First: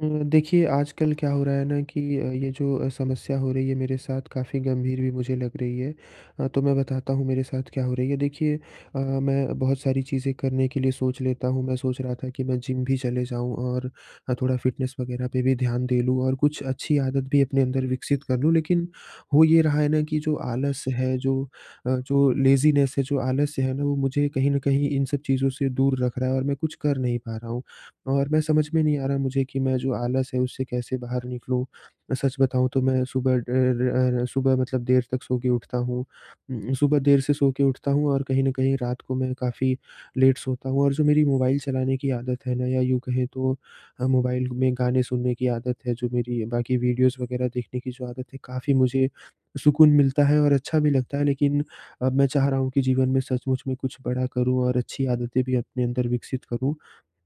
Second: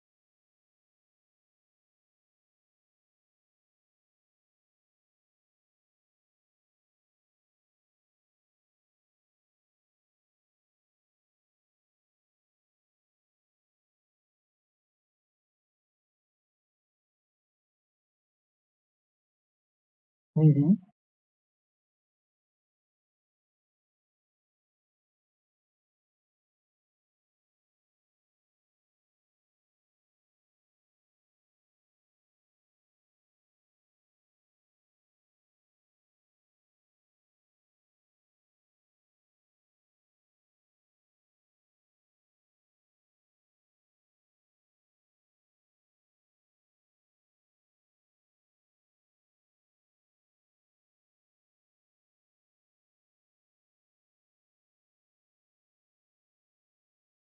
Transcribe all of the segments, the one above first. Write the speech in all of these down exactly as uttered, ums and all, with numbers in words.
अ, देखिए आजकल क्या हो रहा है ना कि अ, ये जो अ, समस्या हो रही है मेरे साथ काफ़ी गंभीर भी मुझे लग रही है। अ, तो मैं बताता हूँ मेरे साथ क्या हो रही है। देखिए अ, मैं बहुत सारी चीज़ें करने के लिए सोच लेता हूँ। मैं सोच रहा था कि मैं जिम भी चले जाऊँ और अ, थोड़ा फ़िटनेस वगैरह पे भी ध्यान दे लूँ और कुछ अच्छी आदत भी अपने अंदर विकसित कर लूँ। लेकिन हो ये रहा है ना कि जो हुँ, हुँ। आलस है, जो अ, जो लेज़ीनेस है, जो आलस्य है ना, वो मुझे कहीं न कहीं इन सब चीज़ों से दूर रख रहा है और मैं कुछ कर नहीं पा रहा हूँ। और मैं समझ में नहीं आ रहा मुझे कि मैं जो आलस है उससे कैसे बाहर निकलूँ? सच बताऊँ तो मैं सुबह ड र अ, सुबह मतलब देर तक सो के उठता हूँ। उम, सुबह देर से सो के उठता हूँ और कहीं न कहीं रात को मैं काफ़ी लेट सोता हूँ और जो मेरी मोबाइल चलाने की आदत है ना, या यूँ कहें तो अ, मोबाइल में गाने सुनने की आदत है, जो मेरी बाकी वीडियोज़ वगैरह देखने की जो आदत है, काफ़ी मुझे सुकून मिलता है और अच्छा भी लगता है। लेकिन अब मैं चाह रहा हूँ कि जीवन में सचमुच में कुछ बड़ा करूँ और अच्छी आदतें भी अपने अंदर विकसित करूँ।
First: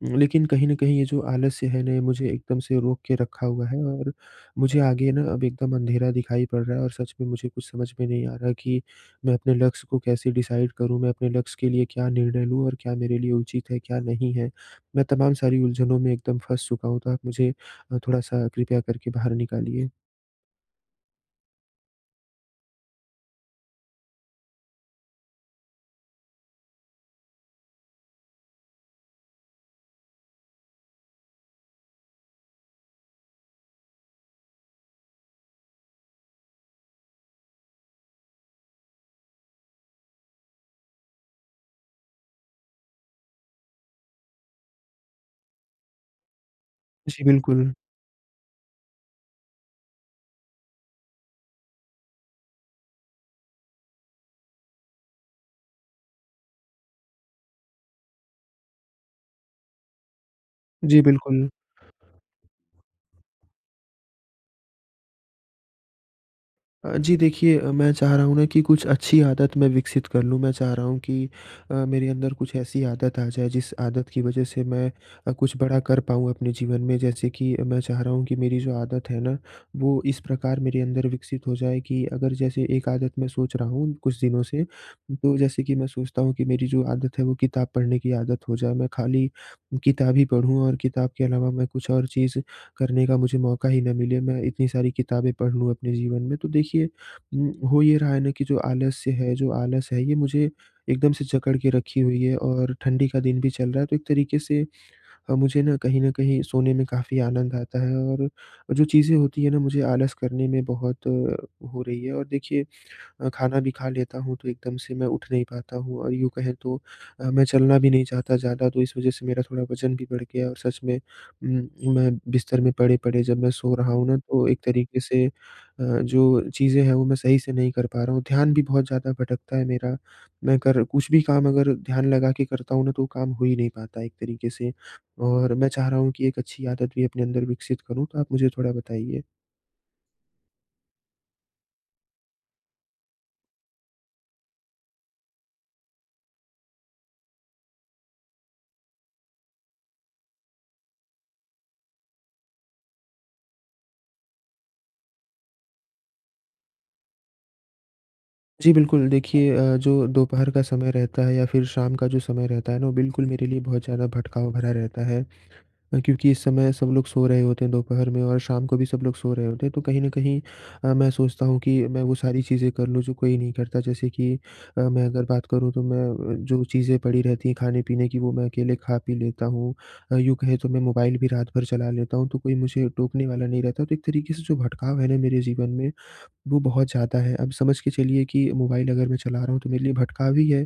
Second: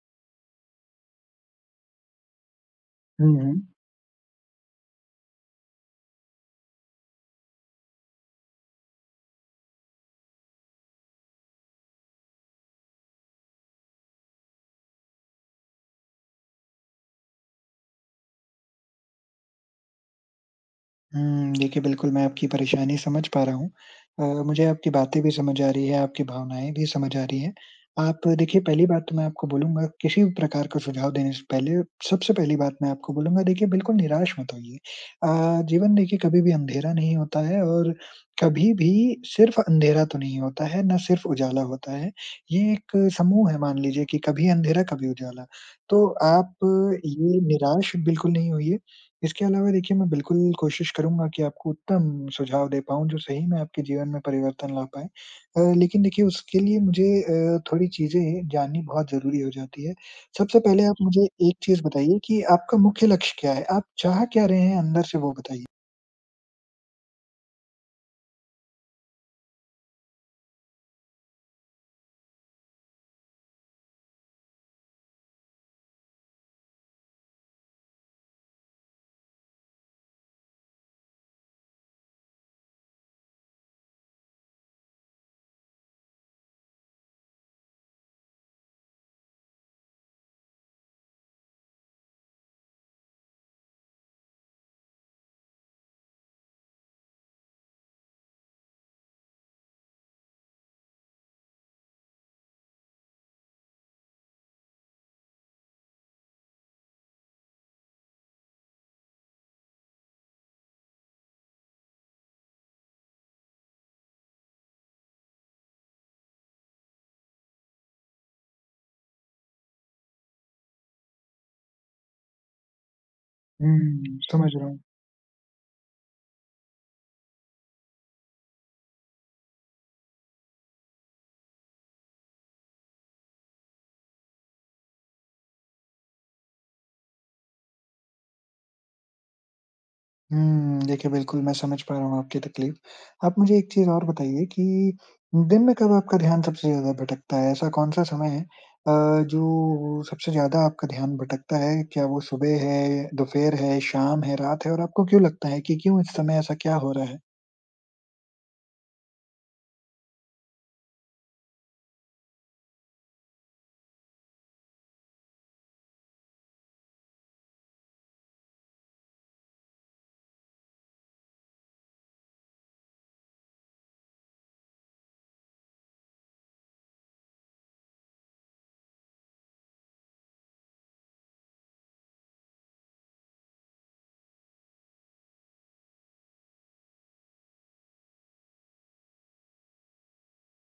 लेकिन कहीं न कहीं ये जो आलस्य है ना, ये मुझे एकदम से रोक के हुँ, रखा हुँ। हुआ है और मुझे आगे ना अब एकदम अंधेरा दिखाई पड़ रहा है और सच में मुझे कुछ समझ में नहीं आ रहा कि मैं अपने लक्ष्य को कैसे डिसाइड करूँ, मैं अपने लक्ष्य के लिए क्या निर्णय लूँ और क्या मेरे लिए उचित है, क्या नहीं है। मैं तमाम सारी उलझनों में एकदम फँस चुका हूँ, तो आप मुझे अ, थोड़ा-सा कृपया करके बाहर निकालिए। हुँ, देखिए बिल्कुल मैं आपकी परेशानी समझ पा रहा हूँ। अ, मुझे आपकी बातें भी समझ आ रही है, आपकी भावनाएँ भी समझ आ रही हैं। आप देखिए पहली बात तो मैं आपको बोलूँगा किसी भी प्रकार का सुझाव देने से पहले सबसे पहली बात मैं आपको बोलूँगा देखिए बिल्कुल निराश मत होइए। अ, जीवन देखिए कभी भी अंधेरा नहीं होता है और कभी भी सिर्फ़ अंधेरा तो नहीं होता है, ना सिर्फ़ उजाला होता है। ये एक समूह है मान लीजिए कि कभी अंधेरा, कभी उजाला। तो आप जी, ये बिल्कुल। निराश बिल्कुल नहीं होइए। इसके अलावा देखिए, मैं बिल्कुल कोशिश करूँगा कि आपको उत्तम सुझाव दे पाऊँ जो सही में आपके जीवन में परिवर्तन ला पाएँ। अ, लेकिन देखिए उसके लिए मुझे अ, थोड़ी चीज़ें जाननी बहुत ज़रूरी हो जाती है। सबसे पहले आप जी, मुझे बिल्कुल। एक चीज़ बताइए कि आपका मुख्य लक्ष्य क्या है? आप चाह क्या रहे हैं अंदर से वो बताइए? अ, जी देखिए, अ, मैं चाह रहा हूँ ना कि कुछ अच्छी आदत मैं विकसित कर लूँ। मैं चाह रहा हूँ कि अ, मेरे अंदर कुछ ऐसी आदत आ जाए जिस आदत की वज़ह से मैं अ, कुछ बड़ा कर पाऊँ अपने जीवन में। जैसे कि अ, मैं चाह रहा हूँ कि मेरी जो आदत है ना, वो इस प्रकार मेरे अंदर विकसित हो जाए कि अगर जैसे एक आदत मैं सोच रहा हूँ कुछ दिनों से, तो जैसे कि मैं सोचता हूँ कि मेरी जो आदत है वो किताब पढ़ने की आदत हो जाए। मैं खाली किताब ही पढ़ूँ और किताब के अलावा मैं कुछ और चीज़ करने का मुझे मौका ही ना मिले, मैं इतनी सारी किताबें पढ़ लूँ अपने जीवन में। तो देखिए, उम, हो ये रहा है ना कि जो आलस्य है, जो आलस है, ये मुझे एकदम से जकड़ के रखी हुई है और ठंडी का दिन भी चल रहा है, तो एक तरीके से अ, मुझे ना कहीं न कहीं सोने में काफ़ी आनंद आता है और जो चीज़ें होती हैं ना, मुझे आलस करने में बहुत अ, हो रही है। और देखिए, अ, खाना भी खा लेता हूँ तो एकदम से मैं उठ नहीं पाता हूँ और यूँ कहें तो अ, मैं चलना भी नहीं चाहता ज़्यादा, तो इस वज़ह से मेरा थोड़ा वज़न भी बढ़ गया और सच में उम, मैं बिस्तर में पड़े-पड़े जब मैं सो रहा हूँ ना, हुँ, तो समझ एक रहा हूँ। तरीके से अ, जो चीज़ें हैं वो मैं सही से नहीं कर पा रहा हूँ। ध्यान भी बहुत ज़्यादा भटकता है मेरा। मैं कर कुछ भी काम अगर ध्यान लगा के करता हूँ ना, तो वो काम हो ही नहीं पाता एक तरीके से, और मैं चाह रहा हूँ कि एक अच्छी आदत भी अपने अंदर विकसित करूँ, तो आप मुझे थोड़ा बताइए। हुँ, देखिए बिल्कुल मैं समझ पा रहा हूँ आपकी तकलीफ़। आप मुझे एक चीज़ और बताइए कि दिन में कब आपका ध्यान सबसे ज़्यादा भटकता है? ऐसा कौन-सा समय है अ, जो सबसे ज़्यादा आपका ध्यान भटकता है? क्या वो सुबह है, दोपहर है, शाम है, रात है और आपको क्यों लगता है कि क्यों इस समय ऐसा क्या हो रहा है? जी, बिल्कुल। देखिए, अ, जो दोपहर का समय रहता है या फिर शाम का जो समय रहता है ना, वो बिल्कुल मेरे लिए बहुत ज़्यादा भटकाव भरा रहता है, अ, क्योंकि इस समय सब लोग सो रहे होते हैं दोपहर में, और शाम को भी सब लोग सो रहे होते हैं। तो कहीं न कहीं अ, मैं सोचता हूँ कि मैं वो सारी चीज़ें कर लूँ जो कोई नहीं करता। जैसे कि अ, मैं अगर बात करूँ तो मैं अ, जो चीज़ें पड़ी रहती हैं खाने-पीने की, वो मैं अकेले खा पी लेता हूँ। अ, यूँ कहें तो मैं मोबाइल भी रात भर चला लेता हूँ, तो कोई मुझे टोकने वाला नहीं रहता। तो एक तरीके से जो भटकाव है ना मेरे जीवन में, वो बहुत ज़्यादा है। अब समझ के चलिए कि मोबाइल अगर मैं चला रहा हूँ, तो मेरे लिए भटकाव ही है।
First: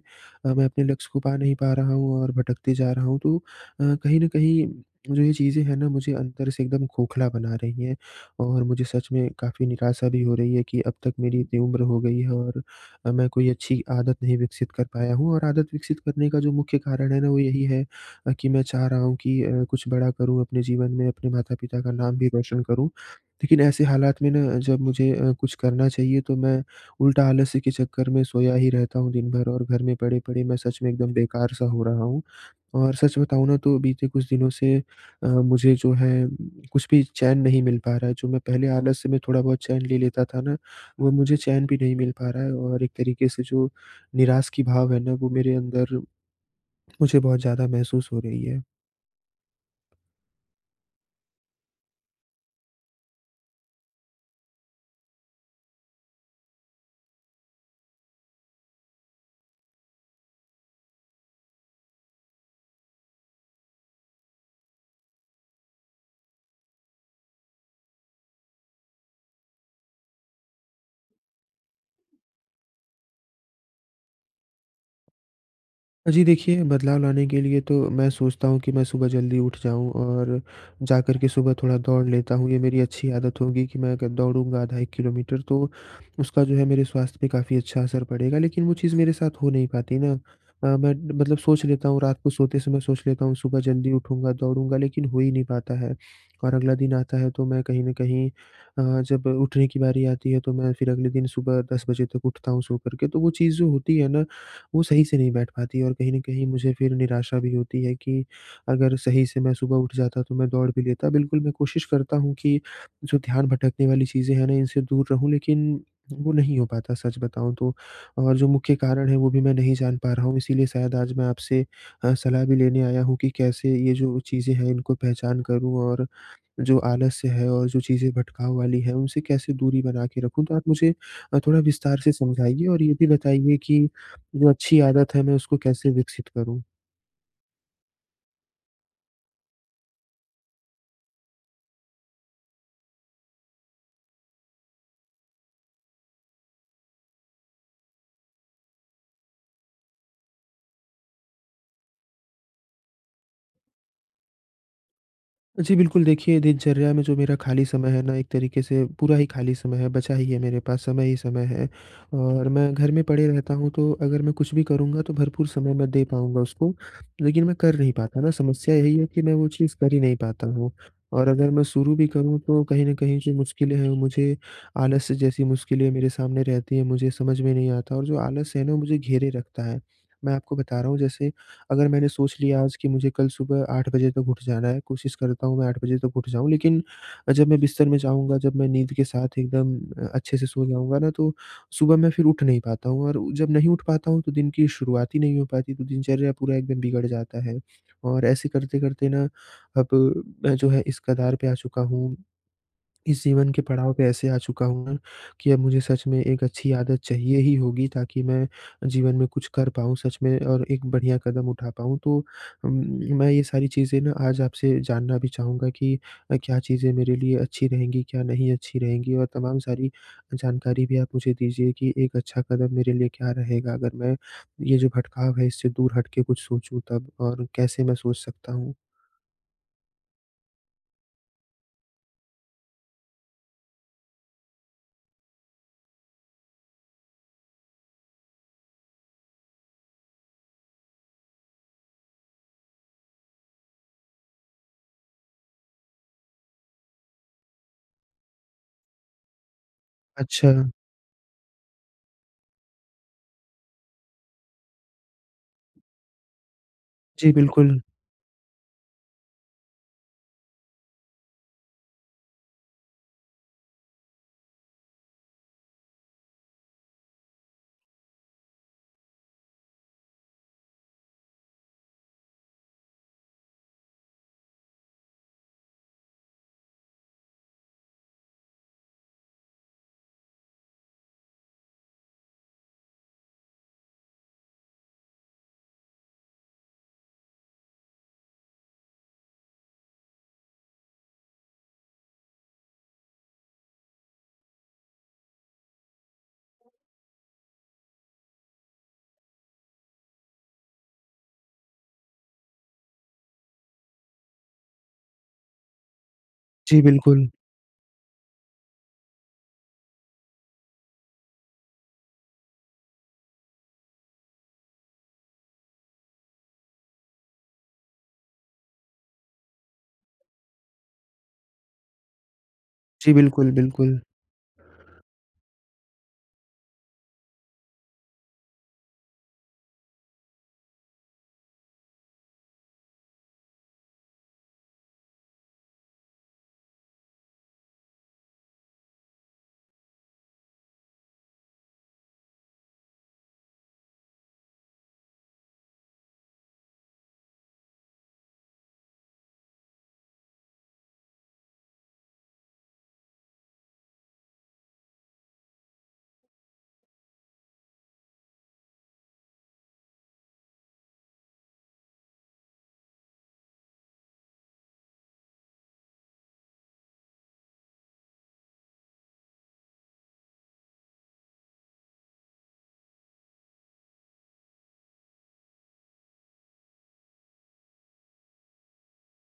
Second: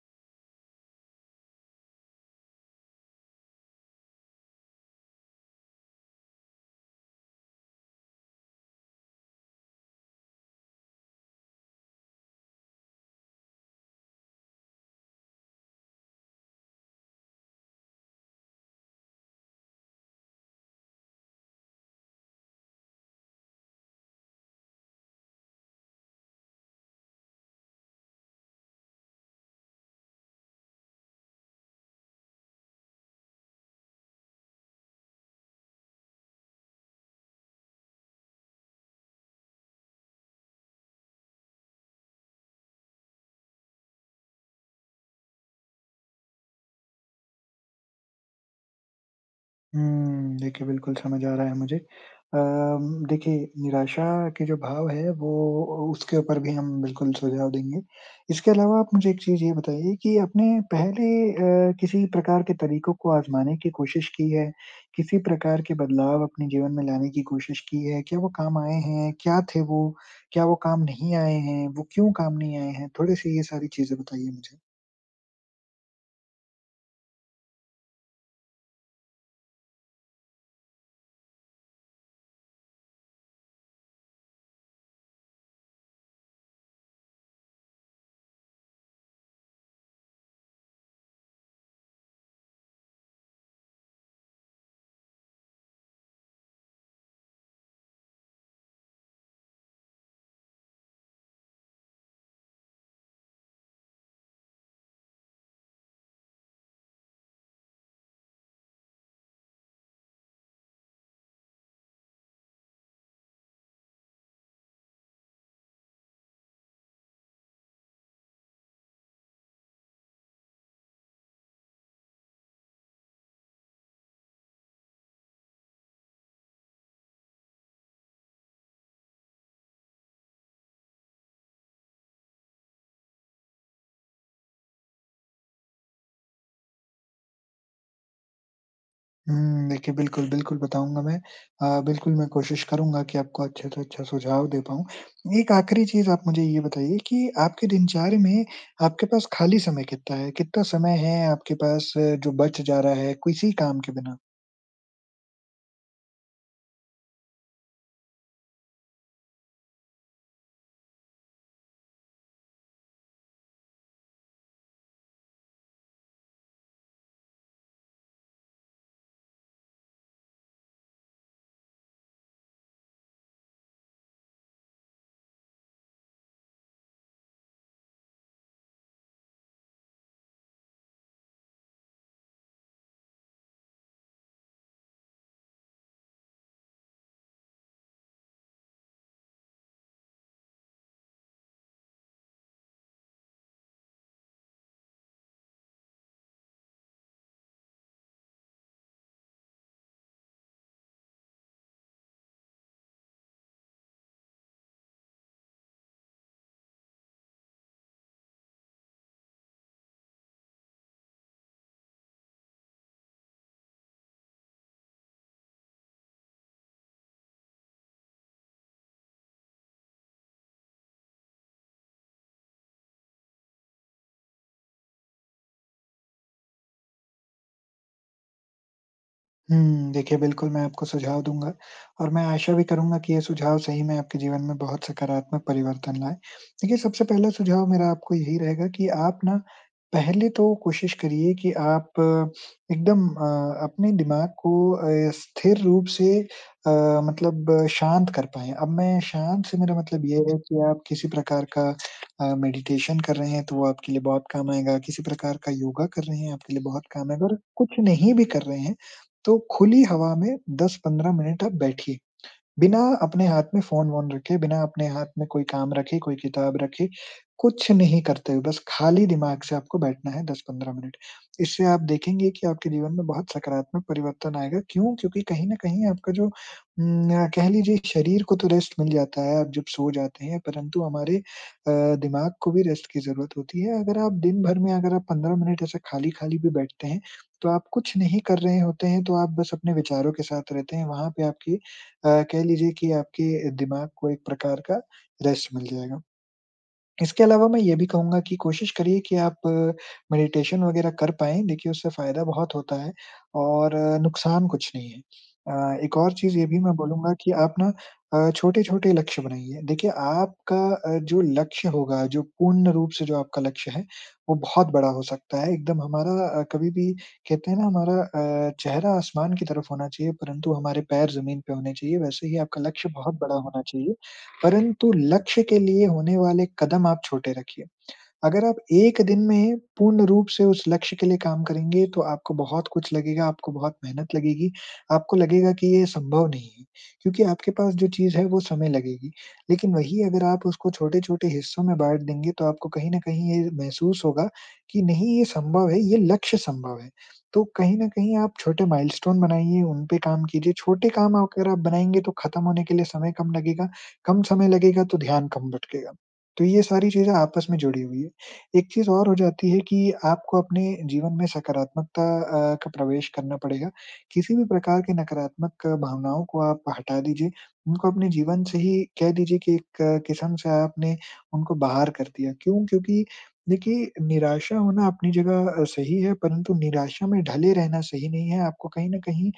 अ, मैं अपने लक्ष्य को पा नहीं पा रहा हूँ और भटकते जा रहा हूँ। तो अ, कहीं न कहीं जो ये चीज़ें हैं ना, मुझे अंदर से एकदम खोखला बना रही हैं और मुझे सच में काफ़ी निराशा भी हो रही है कि अब तक मेरी इतनी उम्र हो गई है और अ, मैं कोई अच्छी आदत नहीं विकसित कर पाया हूँ। और आदत विकसित करने का जो मुख्य कारण है ना, वो यही है अ, कि मैं चाह रहा हूँ कि अ, कुछ बड़ा करूँ अपने जीवन में, अपने माता-पिता का नाम भी रोशन करूँ। लेकिन ऐसे हालात में ना, जब मुझे अ, कुछ करना चाहिए, तो मैं उल्टा आलस्य के चक्कर में सोया ही रहता हूँ दिन भर, और घर में पड़े-पड़े मैं सच में एकदम बेकार-सा हो रहा हूँ। और सच बताऊँ ना, तो बीते कुछ दिनों से अ, मुझे जो है कुछ भी चैन नहीं मिल पा रहा है। जो मैं पहले आलस्य में थोड़ा बहुत चैन ले लेता था ना, वो मुझे चैन भी नहीं मिल पा रहा है, और एक तरीके से जो निराश की भाव है ना, वो मेरे अंदर मुझे बहुत ज़्यादा महसूस हो रही है। हुँ, देखिए बिल्कुल समझ आ रहा है मुझे। अम, देखिए निराशा के जो भाव है वो उसके ऊपर भी हम बिल्कुल सुझाव देंगे। इसके अलावा आप मुझे एक चीज़ ये बताइए कि आपने पहले अ, किसी प्रकार के तरीकों को आज़माने की कोशिश की है? किसी प्रकार के बदलाव अपने जीवन में लाने की कोशिश की है? क्या वो काम आए हैं? क्या थे वो? क्या वो काम नहीं आए हैं? वो क्यों काम नहीं आए हैं? थोड़े-से ये सारी चीज़ें बताइए मुझे। जी देखिए, बदलाव लाने के लिए तो मैं सोचता हूँ कि मैं सुबह जल्दी उठ जाऊँ और जाकर के सुबह थोड़ा दौड़ लेता हूँ। ये मेरी अच्छी आदत होगी कि मैं अगर दौड़ूँगा आधा एक किलोमीटर, तो उसका जो है मेरे स्वास्थ्य पे काफ़ी अच्छा असर पड़ेगा। लेकिन वो चीज़ मेरे साथ हो नहीं पाती ना। अ, मैं मतलब सोच लेता हूँ, रात को सोते समय सोच लेता हूँ सुबह जल्दी उठूँगा, दौड़ूँगा, लेकिन हो ही नहीं पाता है। और अगला दिन आता है तो मैं कहीं न कहीं अ, जब उठने की बारी आती है, तो मैं फिर अगले दिन सुबह दस बजे तक उठता हूँ सो कर के। तो वो चीज़ जो होती है ना, वो सही से नहीं बैठ पाती और कहीं न कहीं मुझे फिर निराशा भी होती है कि अगर सही से मैं सुबह उठ जाता तो मैं दौड़ भी लेता। बिल्कुल, मैं कोशिश करता हूँ कि जो ध्यान भटकने वाली चीज़ें हैं ना, इनसे दूर रहूँ, लेकिन वो नहीं हो पाता सच बताऊँ तो। और जो मुख्य कारण है वो भी मैं नहीं जान पा रहा हूँ, इसीलिए शायद आज मैं आपसे अ, सलाह भी लेने आया हूँ कि कैसे ये जो चीज़ें हैं इनको पहचान करूँ, और जो आलस्य है और जो चीज़ें भटकाव वाली हैं, उनसे कैसे दूरी बना के रखूँ? तो आप मुझे अ, थोड़ा विस्तार से समझाइए और ये भी बताइए कि जो अच्छी आदत है, मैं उसको कैसे विकसित करूँ? हुँ, देखिए बिल्कुल, बिल्कुल बताऊँगा मैं। अ, बिल्कुल मैं कोशिश करूँगा कि आपको अच्छे से अच्छा सुझाव दे पाऊँ। एक आखिरी चीज़ आप मुझे ये बताइए कि आपके दिनचर्या में आपके पास खाली समय कितना है? कितना समय है आपके पास जो बच जा रहा है किसी काम के बिना? जी बिल्कुल, देखिए दिनचर्या में जो मेरा खाली समय है ना, एक तरीके से पूरा ही खाली समय है, बचा ही है मेरे पास, समय ही समय है। और मैं घर में पड़े रहता हूँ, तो अगर मैं कुछ भी करूँगा तो भरपूर समय मैं दे पाऊँगा उसको, लेकिन मैं कर नहीं पाता ना, समस्या यही है कि मैं वो चीज़ कर ही नहीं पाता हूँ। और अगर मैं शुरू भी करूँ, तो कहीं न कहीं जो मुश्किलें हैं, वो मुझे आलस जैसी मुश्किलें मेरे सामने रहती हैं, मुझे समझ में नहीं आता, और जो आलस है ना, वो मुझे घेरे रखता है। मैं आपको बता रहा हूँ, जैसे अगर मैंने सोच लिया आज कि मुझे कल सुबह आठ बजे तक उठ जाना है, कोशिश करता हूँ मैं आठ बजे तक उठ जाऊँ, लेकिन अ, जब मैं बिस्तर में जाऊँगा, जब मैं नींद के साथ एकदम अ, अच्छे से सो जाऊँगा ना, तो सुबह मैं फिर उठ नहीं पाता हूँ, और जब नहीं उठ पाता हूँ, तो दिन की शुरुआत ही नहीं हो पाती, तो दिनचर्या पूरा एकदम बिगड़ जाता है। और ऐसे करते-करते ना, अब मैं जो है इस कगार पे आ चुका हूँ, इस जीवन के पड़ाव पे ऐसे आ चुका हूँ ना कि अब मुझे सच में एक अच्छी आदत चाहिए ही होगी, ताकि मैं जीवन में कुछ कर पाऊँ सच में और एक बढ़िया कदम उठा पाऊँ। तो उम, मैं ये सारी चीज़ें ना आज आपसे जानना भी चाहूँगा कि अ, क्या चीज़ें मेरे लिए अच्छी रहेंगी, क्या नहीं अच्छी रहेंगी? और तमाम सारी जानकारी भी आप मुझे दीजिए कि एक अच्छा कदम मेरे लिए क्या रहेगा, अगर मैं ये जो भटकाव है इससे दूर हट के कुछ सोचूँ, तब और कैसे मैं सोच सकता हूँ? हुँ, देखिए बिल्कुल मैं आपको सुझाव दूँगा और मैं आशा भी करूँगा कि ये सुझाव सही में आपके जीवन में बहुत सकारात्मक परिवर्तन लाएँ। देखिए सबसे पहला सुझाव मेरा आपको यही रहेगा कि आप ना पहले तो कोशिश करिए कि आप अ, एकदम अ, अपने दिमाग को अ, स्थिर रूप से अ, मतलब अ, शांत कर पाएँ। अब मैं शांत से मेरा मतलब ये है अच्छा। कि आप किसी प्रकार का अ, मेडिटेशन कर रहे हैं तो वो आपके लिए बहुत काम आएगा, किसी प्रकार का योगा कर रहे हैं आपके लिए बहुत काम आएगा जी, और बिल्कुल। कुछ नहीं भी कर रहे हैं तो खुली हवा में दस पंद्रह मिनट आप बैठिए। बिना अपने हाथ में फ़ोन-वोन रखे, बिना अपने हाथ में कोई काम रखे, कोई किताब रखे, कुछ नहीं करते हुए, बस खाली दिमाग से आपको बैठना है दस पंद्रह मिनट। इससे आप देखेंगे कि आपके जीवन में बहुत सकारात्मक परिवर्तन आएगा। क्यों? क्योंकि कहीं न कहीं आपका जो उम, अ, कह लीजिए शरीर को तो रेस्ट मिल जाता है, आप जब सो जाते हैं, परंतु हमारे अ, दिमाग को भी रेस्ट की ज़रूरत होती है। अगर आप दिन भर में अगर आप पंद्रह मिनट ऐसे खाली-खाली भी बैठते हैं, तो आप कुछ नहीं कर रहे होते हैं, तो आप बस अपने विचारों के साथ रहते हैं। वहाँ पे आपकी अ, कह लीजिए कि आपके दिमाग को एक प्रकार का रेस्ट मिल जाएगा। इसके अलावा मैं ये भी कहूँगा कि कोशिश करिए कि आप मेडिटेशन वगैरह कर पाएँ, देखिए उससे फ़ायदा बहुत होता है और नुकसान कुछ नहीं है। अ, एक और चीज़ ये भी मैं जी, बोलूँगा बिल्कुल। कि आप ना अ, छोटे-छोटे लक्ष्य बनाइए। देखिए आपका अ, जो लक्ष्य होगा, जो पूर्ण रूप से जो आपका लक्ष्य है, वो बहुत बड़ा हो सकता है। एकदम हमारा अ, कभी भी कहते हैं ना हमारा अ, चेहरा आसमान की तरफ होना चाहिए, परंतु हमारे पैर ज़मीन पे होने चाहिए, वैसे ही आपका लक्ष्य जी, बहुत बड़ा बिल्कुल, होना चाहिए। बिल्कुल। परंतु लक्ष्य के लिए होने वाले कदम आप छोटे रखिए। अगर आप एक दिन में पूर्ण रूप से उस लक्ष्य के लिए काम करेंगे, तो आपको बहुत कुछ लगेगा, आपको बहुत मेहनत लगेगी, आपको लगेगा कि ये संभव नहीं है, क्योंकि आपके पास जो चीज़ है वो समय लगेगी। लेकिन वही अगर आप उसको छोटे-छोटे हिस्सों में बाँट देंगे, तो आपको कहीं न कहीं ये महसूस होगा कि नहीं ये संभव है, ये लक्ष्य संभव है। तो कहीं न कहीं आप छोटे माइलस्टोन बनाइए, उन पे काम कीजिए, छोटे काम अगर आप बनाएँगे तो खत्म होने के लिए समय कम लगेगा, कम समय लगेगा तो ध्यान कम भटकेगा। तो ये सारी चीज़ें आपस में जुड़ी हुई है। एक चीज़ और हो जाती है कि आपको अपने जीवन में सकारात्मकता अ, का प्रवेश करना पड़ेगा। किसी भी प्रकार की नकारात्मक भावनाओं को आप हटा दीजिए, उनको अपने जीवन से ही कह दीजिए कि एक अ, किस्म से आपने उनको बाहर कर दिया। क्यों? क्योंकि देखिए निराशा होना अपनी जगह अ, सही है, परंतु निराशा में ढले रहना सही नहीं है। आपको कहीं न कहीं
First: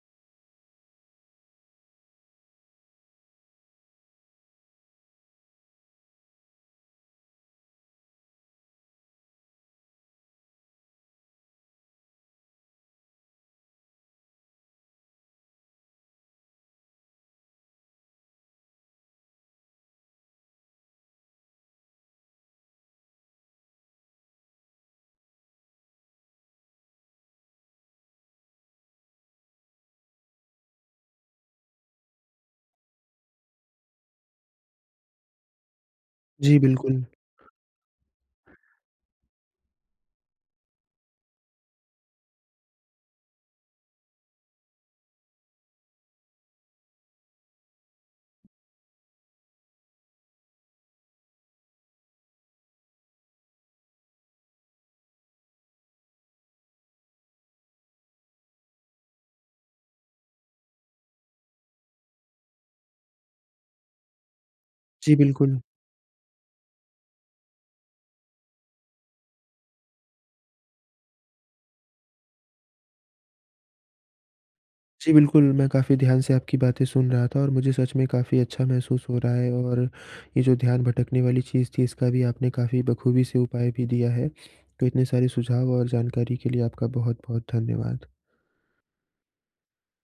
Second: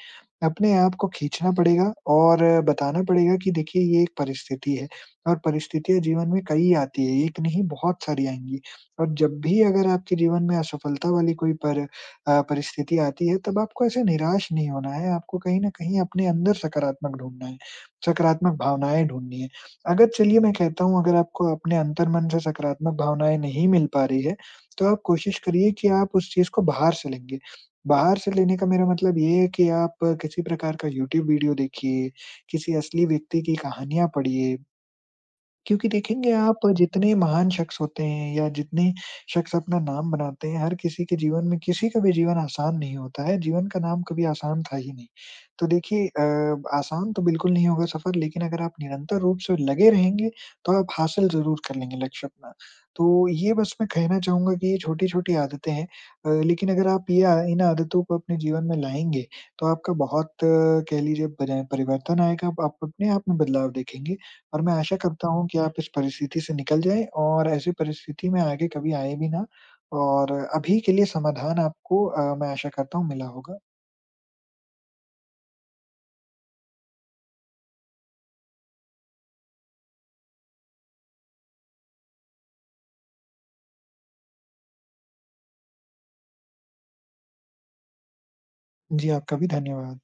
अपने आप को खींचना पड़ेगा और अ, बताना पड़ेगा कि देखिए ये एक परिस्थिति है और परिस्थितियाँ जीवन में कई आती है, एक नहीं बहुत सारी आएँगी। और जब भी अगर आपके जीवन में असफलता वाली कोई पर अ, परिस्थिति आती है, तब आपको ऐसे निराश नहीं होना है, आपको कहीं न कहीं अपने अंदर सकारात्मक ढूँढना है, सकारात्मक भावनाएँ ढूँढनी है। अगर चलिए मैं कहता हूँ अगर आपको अपने अंतर्मन से सकारात्मक भावनाएँ नहीं मिल पा रही है, तो आप कोशिश करिए कि आप उस चीज़ को बाहर से लेंगे। बाहर से लेने का मेरा मतलब ये है कि आप किसी प्रकार का यूट्यूब वीडियो देखिए, किसी असली व्यक्ति की कहानियाँ पढ़िए। क्योंकि देखेंगे जी, आप बिल्कुल। जितने महान शख्स होते हैं या जितने शख्स अपना नाम बनाते हैं, हर किसी के जीवन में किसी का भी जीवन आसान नहीं होता है। जीवन का नाम कभी आसान था ही नहीं। तो देखिए अ, आसान तो बिल्कुल नहीं होगा सफ़र लेकिन अगर आप निरंतर रूप से लगे रहेंगे, तो आप हासिल ज़रूर कर लेंगे लक्ष्य अपना। तो ये बस मैं कहना चाहूँगा कि ये छोटी-छोटी आदतें हैं अ, लेकिन अगर आप ये अ, इन आदतों को अपने जीवन में लाएँगे, तो आपका बहुत अ, कह लीजिए परि परिवर्तन आएगा। आप आप अपने आप में बदलाव देखेंगे। और मैं आशा जी, करता हूँ कि बिल्कुल। आप इस परिस्थिति से निकल जाएँ और ऐसी परिस्थिति में आगे कभी आए भी ना और अभी के लिए समाधान आपको अ, मैं आशा करता हूँ मिला होगा। जी, बिल्कुल, मैं काफ़ी ध्यान से आपकी बातें सुन रहा था और मुझे सच में काफ़ी अच्छा महसूस हो रहा है, और ये जो ध्यान भटकने वाली चीज़ थी, इसका भी आपने काफ़ी बखूबी से उपाय भी दिया है। तो इतने सारे सुझाव और जानकारी के लिए आपका बहुत-बहुत धन्यवाद। जी, आपका भी धन्यवाद।